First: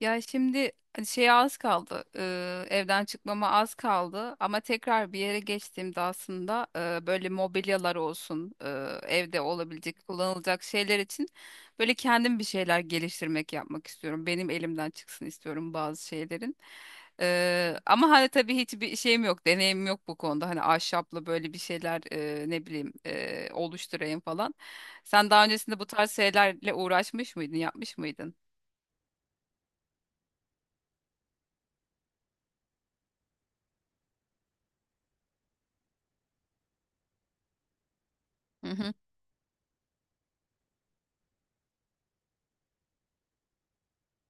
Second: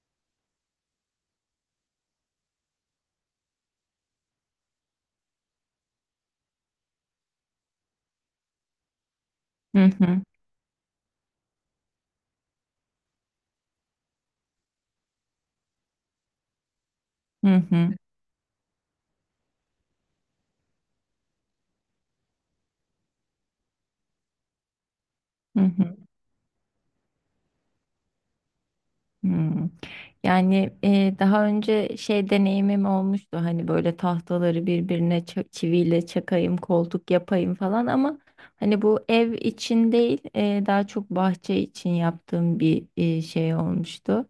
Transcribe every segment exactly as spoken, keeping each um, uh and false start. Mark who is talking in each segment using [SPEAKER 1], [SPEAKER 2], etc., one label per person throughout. [SPEAKER 1] Ya şimdi hani şeye az kaldı. Eee, evden çıkmama az kaldı. Ama tekrar bir yere geçtiğimde aslında eee, böyle mobilyalar olsun, eee, evde
[SPEAKER 2] Hı
[SPEAKER 1] olabilecek,
[SPEAKER 2] hı,
[SPEAKER 1] kullanılacak şeyler için böyle kendim bir şeyler geliştirmek yapmak istiyorum. Benim elimden çıksın istiyorum bazı şeylerin.
[SPEAKER 2] hı
[SPEAKER 1] Eee,
[SPEAKER 2] hı,
[SPEAKER 1] ama hani tabii hiçbir şeyim yok, deneyimim yok bu konuda. Hani ahşapla böyle bir şeyler eee, ne bileyim eee, oluşturayım falan. Sen daha
[SPEAKER 2] hı
[SPEAKER 1] öncesinde bu
[SPEAKER 2] hı,
[SPEAKER 1] tarz şeylerle uğraşmış mıydın, yapmış mıydın?
[SPEAKER 2] hı. Yani e, daha önce şey deneyimim olmuştu hani böyle tahtaları birbirine ça- çiviyle çakayım, koltuk yapayım falan ama
[SPEAKER 1] Hı
[SPEAKER 2] hani
[SPEAKER 1] hı.
[SPEAKER 2] bu ev için değil e, daha çok bahçe için yaptığım bir e, şey olmuştu.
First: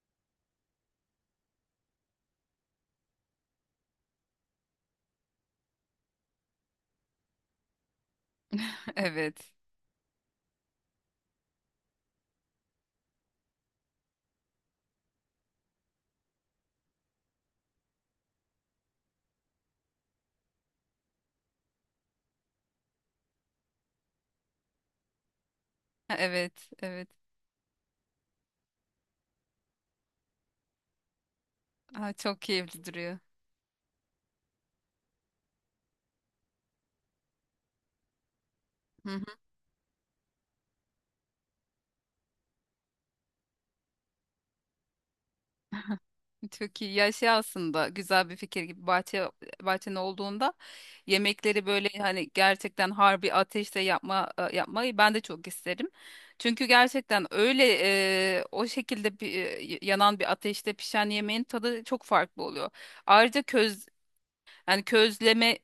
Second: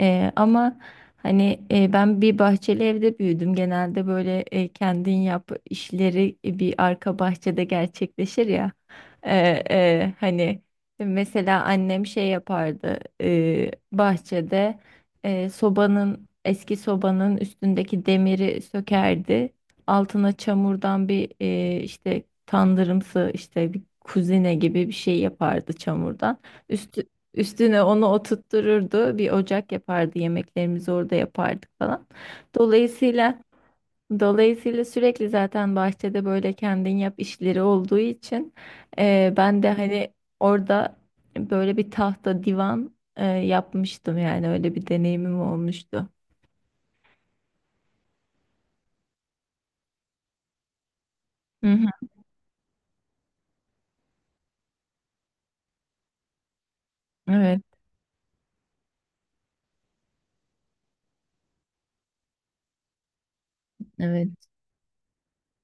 [SPEAKER 2] E, ama hani e, ben bir bahçeli evde büyüdüm. Genelde böyle e, kendin yap işleri bir arka bahçede gerçekleşir ya. E,
[SPEAKER 1] Evet.
[SPEAKER 2] e, Hani mesela annem şey yapardı e, bahçede e, sobanın eski sobanın üstündeki demiri sökerdi. Altına çamurdan bir e, işte tandırımsı işte bir kuzine gibi bir şey yapardı çamurdan.
[SPEAKER 1] Evet,
[SPEAKER 2] Üstü,
[SPEAKER 1] evet.
[SPEAKER 2] Üstüne onu oturttururdu. Bir ocak yapardı. Yemeklerimizi orada yapardık falan.
[SPEAKER 1] Aa, çok keyifli duruyor.
[SPEAKER 2] Dolayısıyla Dolayısıyla sürekli zaten bahçede böyle kendin yap işleri olduğu için
[SPEAKER 1] Hı
[SPEAKER 2] eee, ben de hani orada böyle bir tahta divan eee, yapmıştım yani öyle bir deneyimim olmuştu.
[SPEAKER 1] hı, çok iyi. Ya şey aslında güzel bir fikir gibi bahçe bahçen olduğunda yemekleri
[SPEAKER 2] Hı
[SPEAKER 1] böyle
[SPEAKER 2] hı,
[SPEAKER 1] hani gerçekten harbi ateşte yapma e, yapmayı ben de çok isterim. Çünkü gerçekten
[SPEAKER 2] evet,
[SPEAKER 1] öyle e, o şekilde bir, e, yanan bir ateşte pişen yemeğin tadı çok farklı oluyor. Ayrıca köz
[SPEAKER 2] evet,
[SPEAKER 1] yani közleme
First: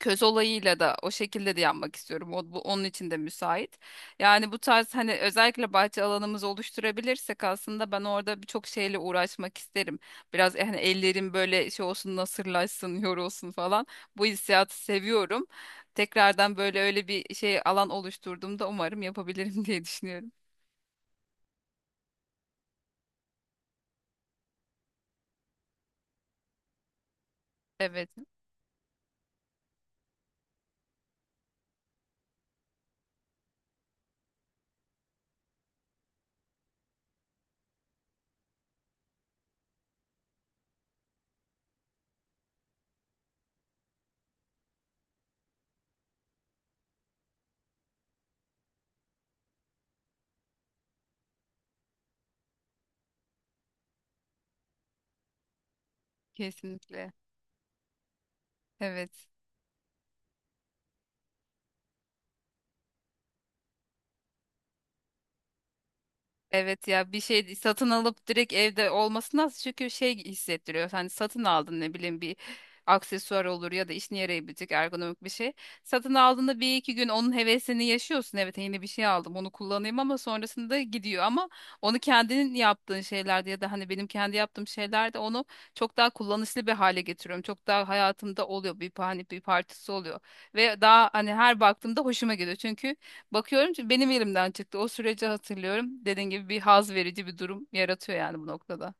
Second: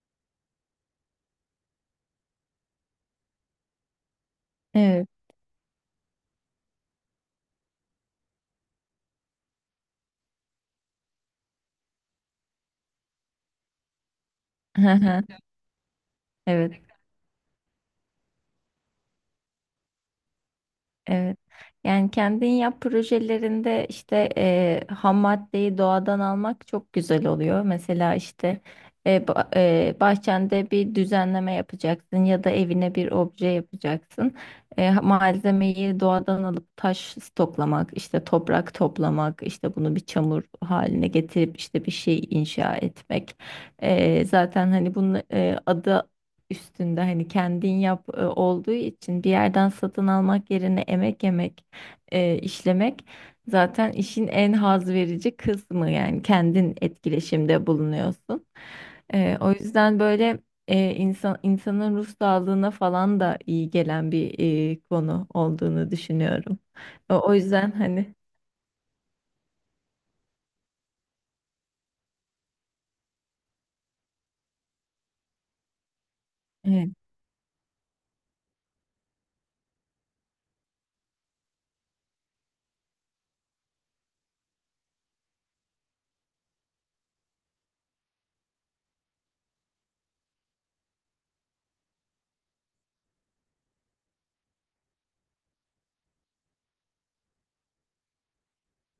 [SPEAKER 1] köz olayıyla da o şekilde de yapmak istiyorum. O, bu, onun için de müsait. Yani bu tarz
[SPEAKER 2] evet.
[SPEAKER 1] hani özellikle bahçe alanımızı oluşturabilirsek aslında ben orada birçok şeyle uğraşmak isterim. Biraz e, hani ellerim böyle şey olsun nasırlaşsın, yorulsun falan. Bu hissiyatı seviyorum. Tekrardan böyle
[SPEAKER 2] Evet.
[SPEAKER 1] öyle bir şey alan oluşturduğumda umarım yapabilirim diye düşünüyorum.
[SPEAKER 2] Evet. Yani kendin yap projelerinde işte e, ham maddeyi doğadan almak çok güzel oluyor.
[SPEAKER 1] Evet,
[SPEAKER 2] Mesela işte e, ba- e, bahçende bir düzenleme yapacaksın ya da evine bir obje yapacaksın. E, malzemeyi doğadan alıp taş stoklamak, işte toprak toplamak, işte bunu bir çamur haline getirip işte bir şey inşa etmek. E, zaten hani bunun e, adı üstünde hani kendin yap e, olduğu için bir yerden satın almak yerine emek yemek e, işlemek zaten işin en haz verici kısmı yani kendin
[SPEAKER 1] kesinlikle.
[SPEAKER 2] etkileşimde bulunuyorsun.
[SPEAKER 1] Evet.
[SPEAKER 2] E, o yüzden böyle e, insan insanın ruh sağlığına falan da iyi gelen bir e, konu olduğunu düşünüyorum.
[SPEAKER 1] Evet ya,
[SPEAKER 2] O,
[SPEAKER 1] bir
[SPEAKER 2] o
[SPEAKER 1] şey
[SPEAKER 2] yüzden
[SPEAKER 1] satın
[SPEAKER 2] hani
[SPEAKER 1] alıp direkt evde olması nasıl çünkü şey hissettiriyor. Hani satın aldın ne bileyim bir aksesuar olur ya da işine yarayabilecek ergonomik bir şey. Satın aldığında bir
[SPEAKER 2] evet,
[SPEAKER 1] iki gün onun hevesini yaşıyorsun. Evet yeni bir şey aldım onu kullanayım ama sonrasında gidiyor ama onu kendinin yaptığın şeylerde ya da hani benim kendi yaptığım şeylerde onu çok daha kullanışlı bir hale getiriyorum. Çok daha hayatımda oluyor bir, hani bir parçası oluyor ve daha hani her baktığımda hoşuma gidiyor çünkü bakıyorum ki benim elimden çıktı. O süreci hatırlıyorum. Dediğin gibi bir haz verici bir durum yaratıyor yani bu noktada.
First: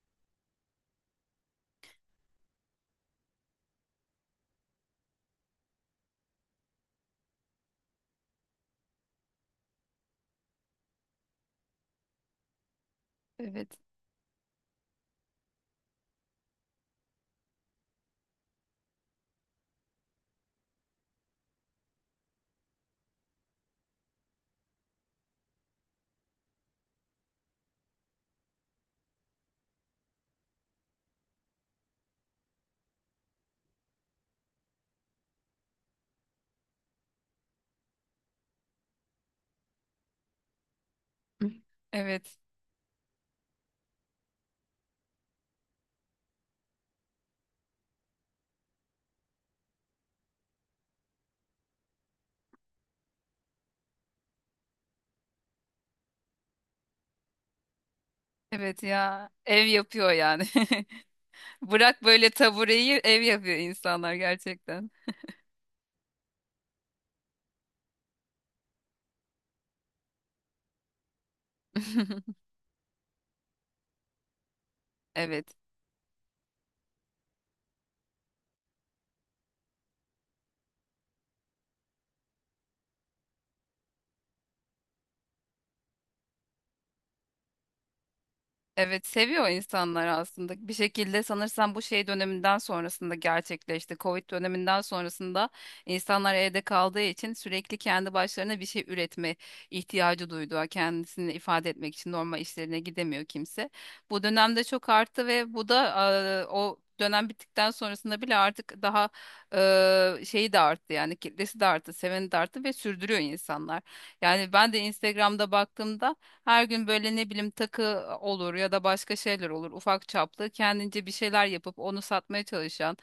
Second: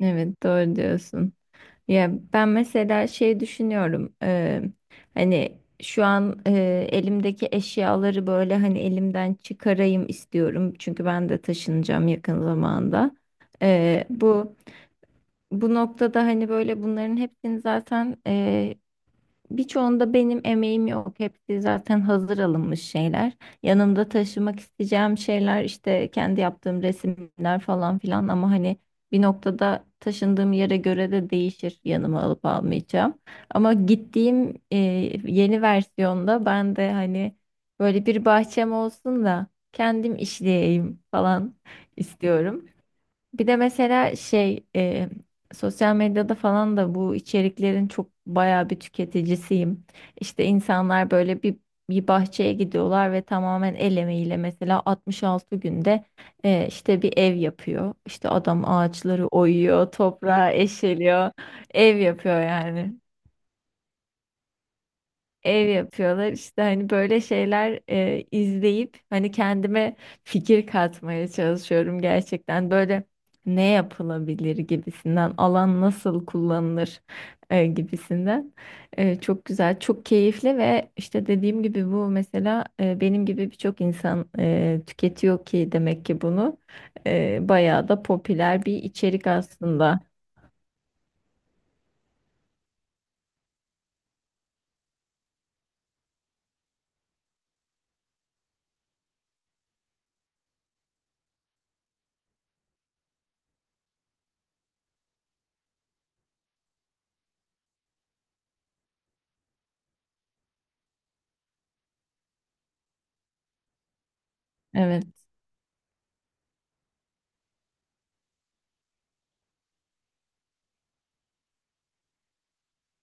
[SPEAKER 2] evet doğru diyorsun. Ya ben mesela şey düşünüyorum eee, hani şu an eee, elimdeki eşyaları böyle hani elimden çıkarayım istiyorum çünkü ben de taşınacağım yakın zamanda.
[SPEAKER 1] Evet.
[SPEAKER 2] Eee, bu bu noktada hani böyle bunların hepsini zaten birçoğunda benim emeğim yok. Hepsi zaten hazır alınmış şeyler. Yanımda taşımak isteyeceğim şeyler işte kendi yaptığım resimler falan filan ama hani bir noktada taşındığım yere göre de değişir yanıma alıp almayacağım. Ama gittiğim e, yeni versiyonda ben de hani böyle bir bahçem olsun da kendim işleyeyim falan
[SPEAKER 1] Evet.
[SPEAKER 2] istiyorum. Bir de mesela şey e, sosyal medyada falan da bu içeriklerin çok bayağı bir tüketicisiyim. İşte insanlar böyle bir bir bahçeye gidiyorlar ve tamamen el emeğiyle mesela altmış altı günde e, işte bir ev yapıyor. İşte adam
[SPEAKER 1] Evet
[SPEAKER 2] ağaçları
[SPEAKER 1] ya. Ev
[SPEAKER 2] oyuyor,
[SPEAKER 1] yapıyor yani.
[SPEAKER 2] toprağı eşeliyor, ev
[SPEAKER 1] Bırak böyle
[SPEAKER 2] yapıyor yani
[SPEAKER 1] tabureyi ev yapıyor insanlar gerçekten.
[SPEAKER 2] ev yapıyorlar. İşte hani böyle şeyler e, izleyip hani kendime fikir katmaya çalışıyorum gerçekten. Böyle ne yapılabilir gibisinden,
[SPEAKER 1] Evet.
[SPEAKER 2] alan nasıl kullanılır e, gibisinden. E, çok güzel, çok keyifli ve işte dediğim gibi bu mesela e, benim gibi birçok insan e, tüketiyor ki demek ki bunu. E, bayağı da popüler bir
[SPEAKER 1] Evet
[SPEAKER 2] içerik
[SPEAKER 1] seviyor
[SPEAKER 2] aslında.
[SPEAKER 1] insanlar aslında. Bir şekilde sanırsam bu şey döneminden sonrasında gerçekleşti. Covid döneminden sonrasında insanlar evde kaldığı için sürekli kendi başlarına bir şey üretme ihtiyacı duydu. Kendisini ifade etmek için normal işlerine gidemiyor kimse. Bu dönemde çok arttı ve bu da e, o dönem bittikten sonrasında bile artık daha e, şeyi de arttı yani kitlesi de arttı, seveni de arttı ve sürdürüyor insanlar. Yani ben de
[SPEAKER 2] Evet.
[SPEAKER 1] Instagram'da baktığımda her gün böyle ne bileyim takı olur ya da başka şeyler olur ufak çaplı kendince bir şeyler yapıp onu satmaya çalışan,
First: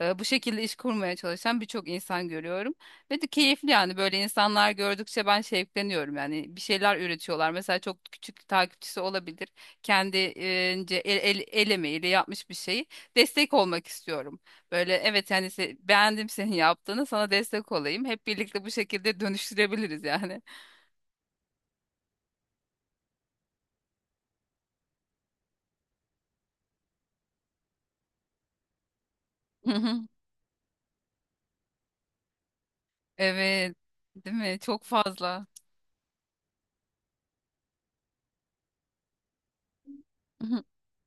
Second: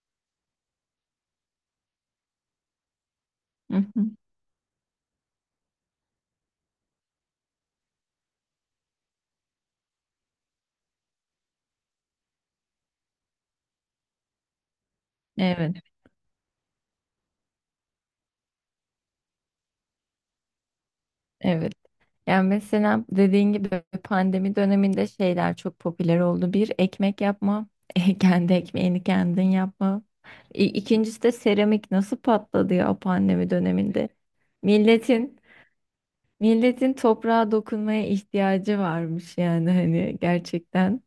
[SPEAKER 1] e, bu şekilde iş kurmaya çalışan birçok insan görüyorum ve de keyifli
[SPEAKER 2] Hı
[SPEAKER 1] yani
[SPEAKER 2] hı.
[SPEAKER 1] böyle insanlar gördükçe ben şevkleniyorum yani bir şeyler üretiyorlar mesela çok küçük takipçisi olabilir kendince el, el, el emeğiyle yapmış bir şeyi destek olmak istiyorum böyle evet yani
[SPEAKER 2] Evet.
[SPEAKER 1] se- beğendim senin yaptığını sana destek olayım hep birlikte bu şekilde dönüştürebiliriz yani.
[SPEAKER 2] Evet. Yani mesela dediğin gibi pandemi döneminde şeyler çok popüler oldu. Bir, ekmek yapma. Kendi ekmeğini kendin yapma. İ- İkincisi de seramik nasıl patladı ya pandemi
[SPEAKER 1] Evet,
[SPEAKER 2] döneminde.
[SPEAKER 1] değil mi? Çok
[SPEAKER 2] Milletin
[SPEAKER 1] fazla.
[SPEAKER 2] milletin toprağa dokunmaya ihtiyacı varmış yani hani
[SPEAKER 1] Mhm.
[SPEAKER 2] gerçekten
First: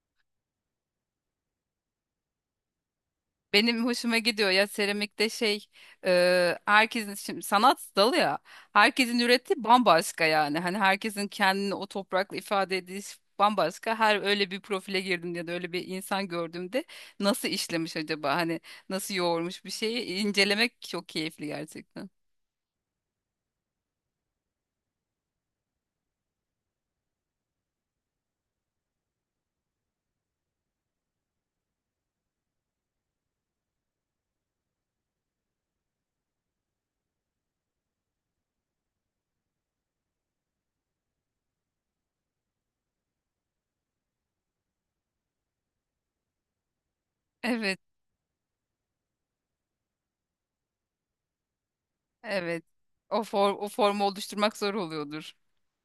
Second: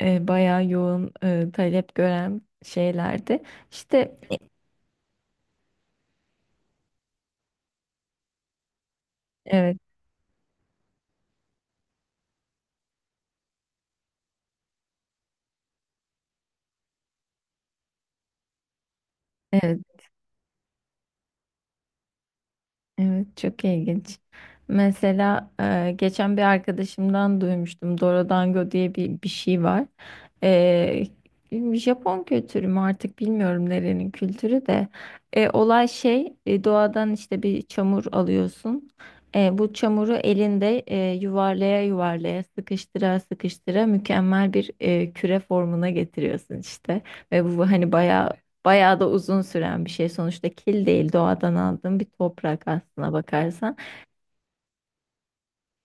[SPEAKER 2] e, bayağı yoğun e, talep gören şeylerdi.
[SPEAKER 1] Benim hoşuma
[SPEAKER 2] İşte e,
[SPEAKER 1] gidiyor ya seramikte şey e, herkesin şimdi sanat dalı ya herkesin ürettiği
[SPEAKER 2] evet.
[SPEAKER 1] bambaşka yani hani herkesin kendini o toprakla ifade edişi bambaşka her öyle bir profile girdim ya da öyle bir insan gördüğümde nasıl işlemiş acaba hani nasıl yoğurmuş bir
[SPEAKER 2] Evet.
[SPEAKER 1] şeyi incelemek çok keyifli gerçekten.
[SPEAKER 2] Evet, çok ilginç. Mesela e, geçen bir arkadaşımdan duymuştum. Dorodango diye bir, bir şey var. E, Japon kültürü mü artık bilmiyorum nerenin kültürü de. E, olay şey e, doğadan işte bir çamur alıyorsun. E, bu çamuru elinde e, yuvarlaya yuvarlaya sıkıştıra sıkıştıra mükemmel bir e, küre formuna getiriyorsun işte. Ve bu
[SPEAKER 1] Evet,
[SPEAKER 2] hani bayağı bayağı da uzun süren bir şey. Sonuçta kil değil, doğadan aldığım bir
[SPEAKER 1] evet,
[SPEAKER 2] toprak aslına
[SPEAKER 1] o form o
[SPEAKER 2] bakarsan.
[SPEAKER 1] formu oluşturmak zor oluyordur.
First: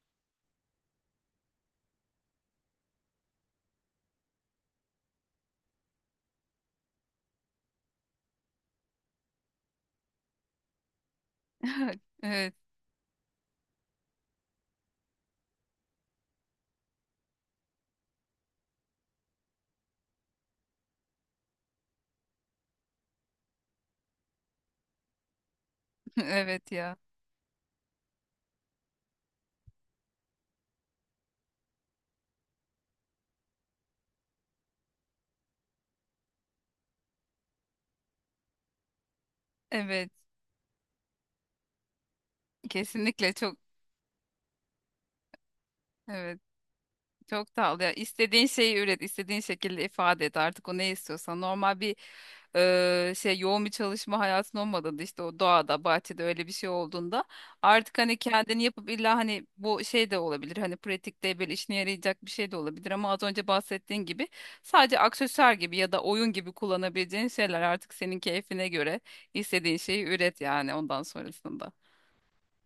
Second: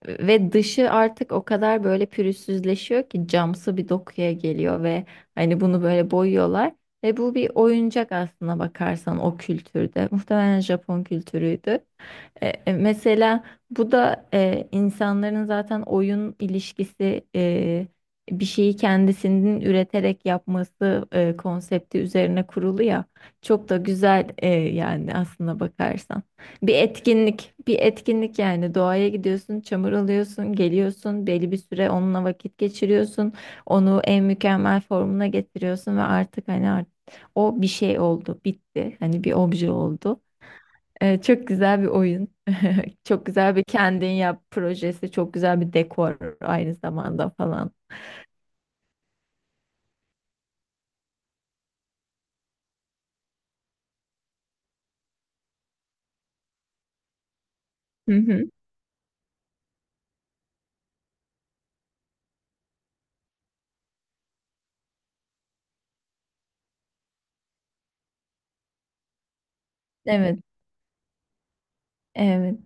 [SPEAKER 2] Ve dışı artık o kadar böyle pürüzsüzleşiyor ki camsı bir dokuya geliyor ve hani bunu böyle boyuyorlar. Ve bu bir oyuncak aslına bakarsan o kültürde. Muhtemelen Japon kültürüydü. E,
[SPEAKER 1] Evet.
[SPEAKER 2] e, Mesela bu da e, insanların zaten oyun ilişkisi e, bir şeyi kendisinin üreterek yapması e, konsepti üzerine kurulu ya çok da güzel e, yani aslına bakarsan
[SPEAKER 1] Evet
[SPEAKER 2] bir
[SPEAKER 1] ya,
[SPEAKER 2] etkinlik bir etkinlik yani doğaya gidiyorsun çamur alıyorsun geliyorsun belli bir süre onunla vakit geçiriyorsun onu en mükemmel formuna getiriyorsun ve artık hani art- o bir şey oldu bitti hani bir obje
[SPEAKER 1] evet
[SPEAKER 2] oldu. Ee, çok güzel bir oyun. Çok
[SPEAKER 1] kesinlikle
[SPEAKER 2] güzel
[SPEAKER 1] çok.
[SPEAKER 2] bir kendin yap projesi. Çok güzel bir dekor
[SPEAKER 1] Evet,
[SPEAKER 2] aynı zamanda
[SPEAKER 1] çok
[SPEAKER 2] falan.
[SPEAKER 1] tatlı. Ya, istediğin şeyi üret, istediğin şekilde ifade et. Artık o ne istiyorsan. Normal bir e, şey yoğun bir çalışma hayatın olmadığında işte o doğada, bahçede öyle bir şey olduğunda artık
[SPEAKER 2] Hı
[SPEAKER 1] hani
[SPEAKER 2] hı.
[SPEAKER 1] kendini yapıp illa hani bu şey de olabilir. Hani pratikte böyle işine yarayacak bir şey de olabilir ama az önce bahsettiğin gibi sadece aksesuar gibi ya da oyun gibi kullanabileceğin şeyler artık senin keyfine göre istediğin şeyi
[SPEAKER 2] Evet.
[SPEAKER 1] üret yani ondan sonrasında.
[SPEAKER 2] Evet.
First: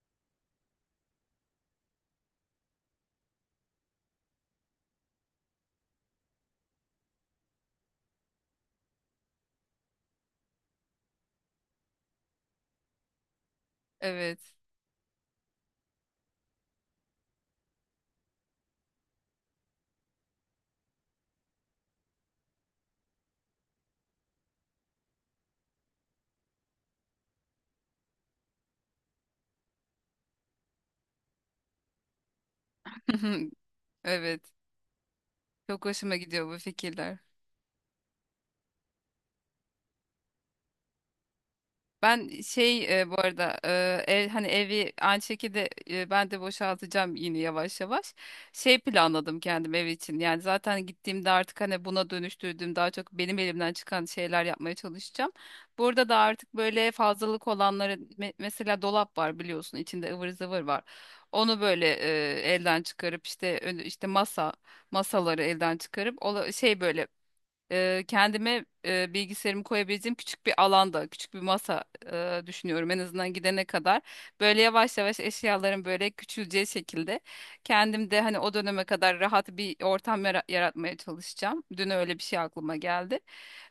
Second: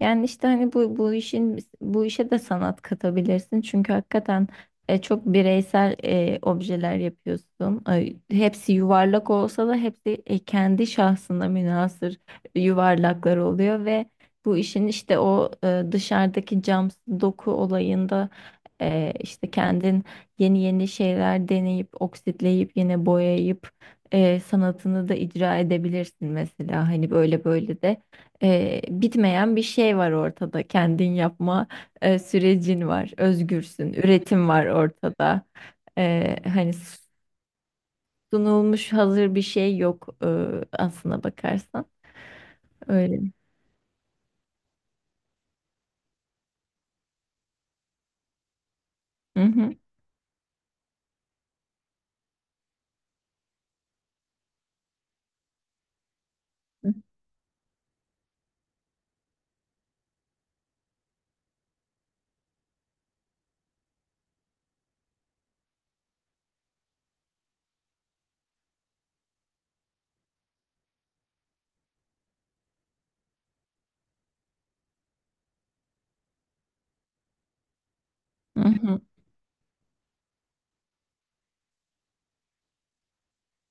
[SPEAKER 2] Yani işte hani bu bu işin bu işe de sanat katabilirsin. Çünkü hakikaten e, çok bireysel e, objeler yapıyorsun. Ay, hepsi yuvarlak olsa da hepsi e, kendi şahsına münhasır yuvarlaklar oluyor ve
[SPEAKER 1] Evet.
[SPEAKER 2] bu işin işte o e, dışarıdaki cam doku olayında e, işte kendin yeni yeni şeyler deneyip oksitleyip yine boyayıp e, sanatını da icra edebilirsin mesela hani böyle böyle de e, bitmeyen bir şey var ortada. Kendin yapma e, sürecin var. Özgürsün.
[SPEAKER 1] Evet.
[SPEAKER 2] Üretim var ortada.
[SPEAKER 1] Çok hoşuma
[SPEAKER 2] E,
[SPEAKER 1] gidiyor bu
[SPEAKER 2] hani
[SPEAKER 1] fikirler.
[SPEAKER 2] sunulmuş hazır bir şey yok e, aslına bakarsan.
[SPEAKER 1] Ben şey e, bu
[SPEAKER 2] Öyle.
[SPEAKER 1] arada e, ev hani evi aynı şekilde e, ben de boşaltacağım yine yavaş yavaş. Şey planladım
[SPEAKER 2] Hı
[SPEAKER 1] kendim
[SPEAKER 2] hı.
[SPEAKER 1] ev için. Yani zaten gittiğimde artık hani buna dönüştürdüğüm daha çok benim elimden çıkan şeyler yapmaya çalışacağım. Burada da artık böyle fazlalık olanları me- mesela dolap var biliyorsun içinde ıvır zıvır var. Onu böyle e, elden çıkarıp işte ön- işte masa masaları elden çıkarıp ola- şey böyle e, kendime e, bilgisayarımı koyabileceğim küçük bir alanda, küçük bir masa e, düşünüyorum en azından gidene kadar. Böyle yavaş yavaş eşyaların böyle küçüleceği şekilde kendim de hani o
[SPEAKER 2] Hı
[SPEAKER 1] döneme
[SPEAKER 2] hı.
[SPEAKER 1] kadar rahat bir ortam yara- yaratmaya çalışacağım. Dün öyle bir şey aklıma geldi.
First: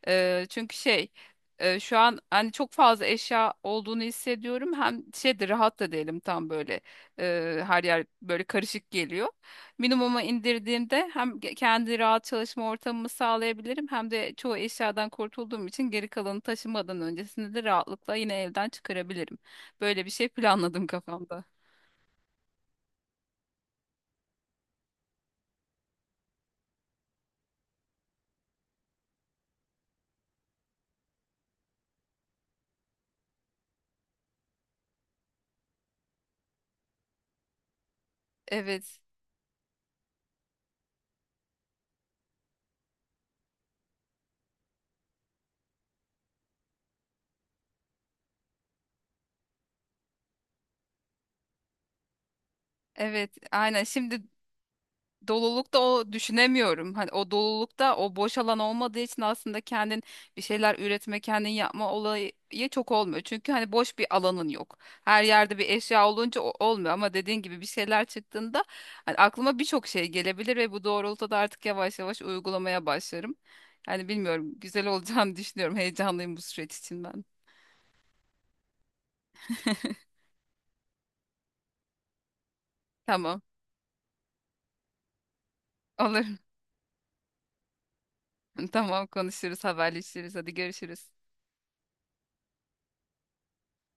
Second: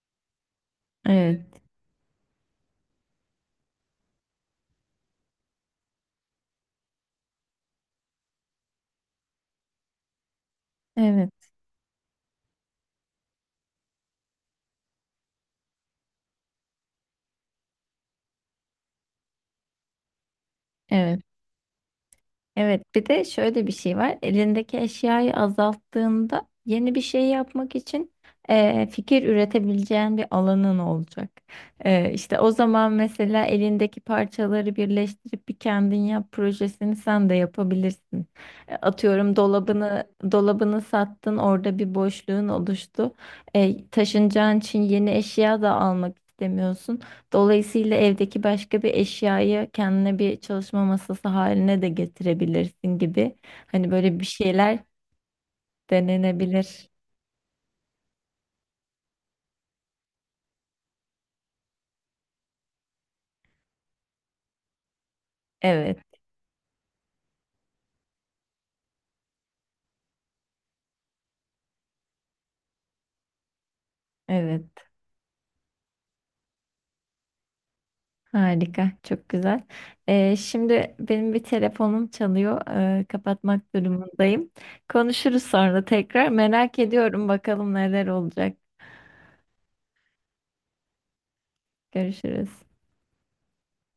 [SPEAKER 1] Eee, çünkü şey
[SPEAKER 2] Evet.
[SPEAKER 1] eee, şu an hani çok fazla eşya olduğunu hissediyorum. Hem şey de rahat da değilim tam böyle eee, her yer böyle karışık geliyor. Minimuma indirdiğimde hem
[SPEAKER 2] Evet.
[SPEAKER 1] ge- kendi rahat çalışma ortamımı sağlayabilirim hem de çoğu eşyadan kurtulduğum için geri kalanı taşımadan öncesinde de rahatlıkla yine evden çıkarabilirim. Böyle bir şey planladım
[SPEAKER 2] Evet.
[SPEAKER 1] kafamda.
[SPEAKER 2] Evet, bir de şöyle bir şey var. Elindeki eşyayı azalttığında yeni bir şey yapmak için eee, fikir üretebileceğin bir alanın olacak. İşte işte o zaman mesela elindeki parçaları birleştirip bir kendin yap projesini sen de yapabilirsin. E,
[SPEAKER 1] Evet.
[SPEAKER 2] atıyorum dolabını dolabını sattın, orada bir boşluğun oluştu. E, taşınacağın için yeni eşya da almak istemiyorsun. Dolayısıyla evdeki başka bir eşyayı kendine bir çalışma masası haline de getirebilirsin gibi.
[SPEAKER 1] Evet, aynen.
[SPEAKER 2] Hani böyle
[SPEAKER 1] Şimdi
[SPEAKER 2] bir şeyler
[SPEAKER 1] dolulukta o
[SPEAKER 2] denenebilir.
[SPEAKER 1] düşünemiyorum. Hani o dolulukta o boş alan olmadığı için aslında kendin bir şeyler üretme, kendin yapma olayı çok olmuyor. Çünkü hani boş bir alanın yok. Her yerde bir
[SPEAKER 2] Evet,
[SPEAKER 1] eşya olunca o- olmuyor ama dediğin gibi bir şeyler çıktığında hani aklıma birçok şey gelebilir ve bu doğrultuda artık yavaş yavaş uygulamaya başlarım. Yani bilmiyorum
[SPEAKER 2] evet.
[SPEAKER 1] güzel olacağını düşünüyorum. Heyecanlıyım bu süreç için ben.
[SPEAKER 2] Harika, çok güzel. Ee, şimdi benim bir telefonum çalıyor. Ee,
[SPEAKER 1] Tamam.
[SPEAKER 2] kapatmak durumundayım. Konuşuruz sonra
[SPEAKER 1] Olur.
[SPEAKER 2] tekrar. Merak ediyorum bakalım neler olacak.
[SPEAKER 1] Tamam konuşuruz, haberleşiriz. Hadi görüşürüz.
[SPEAKER 2] Görüşürüz.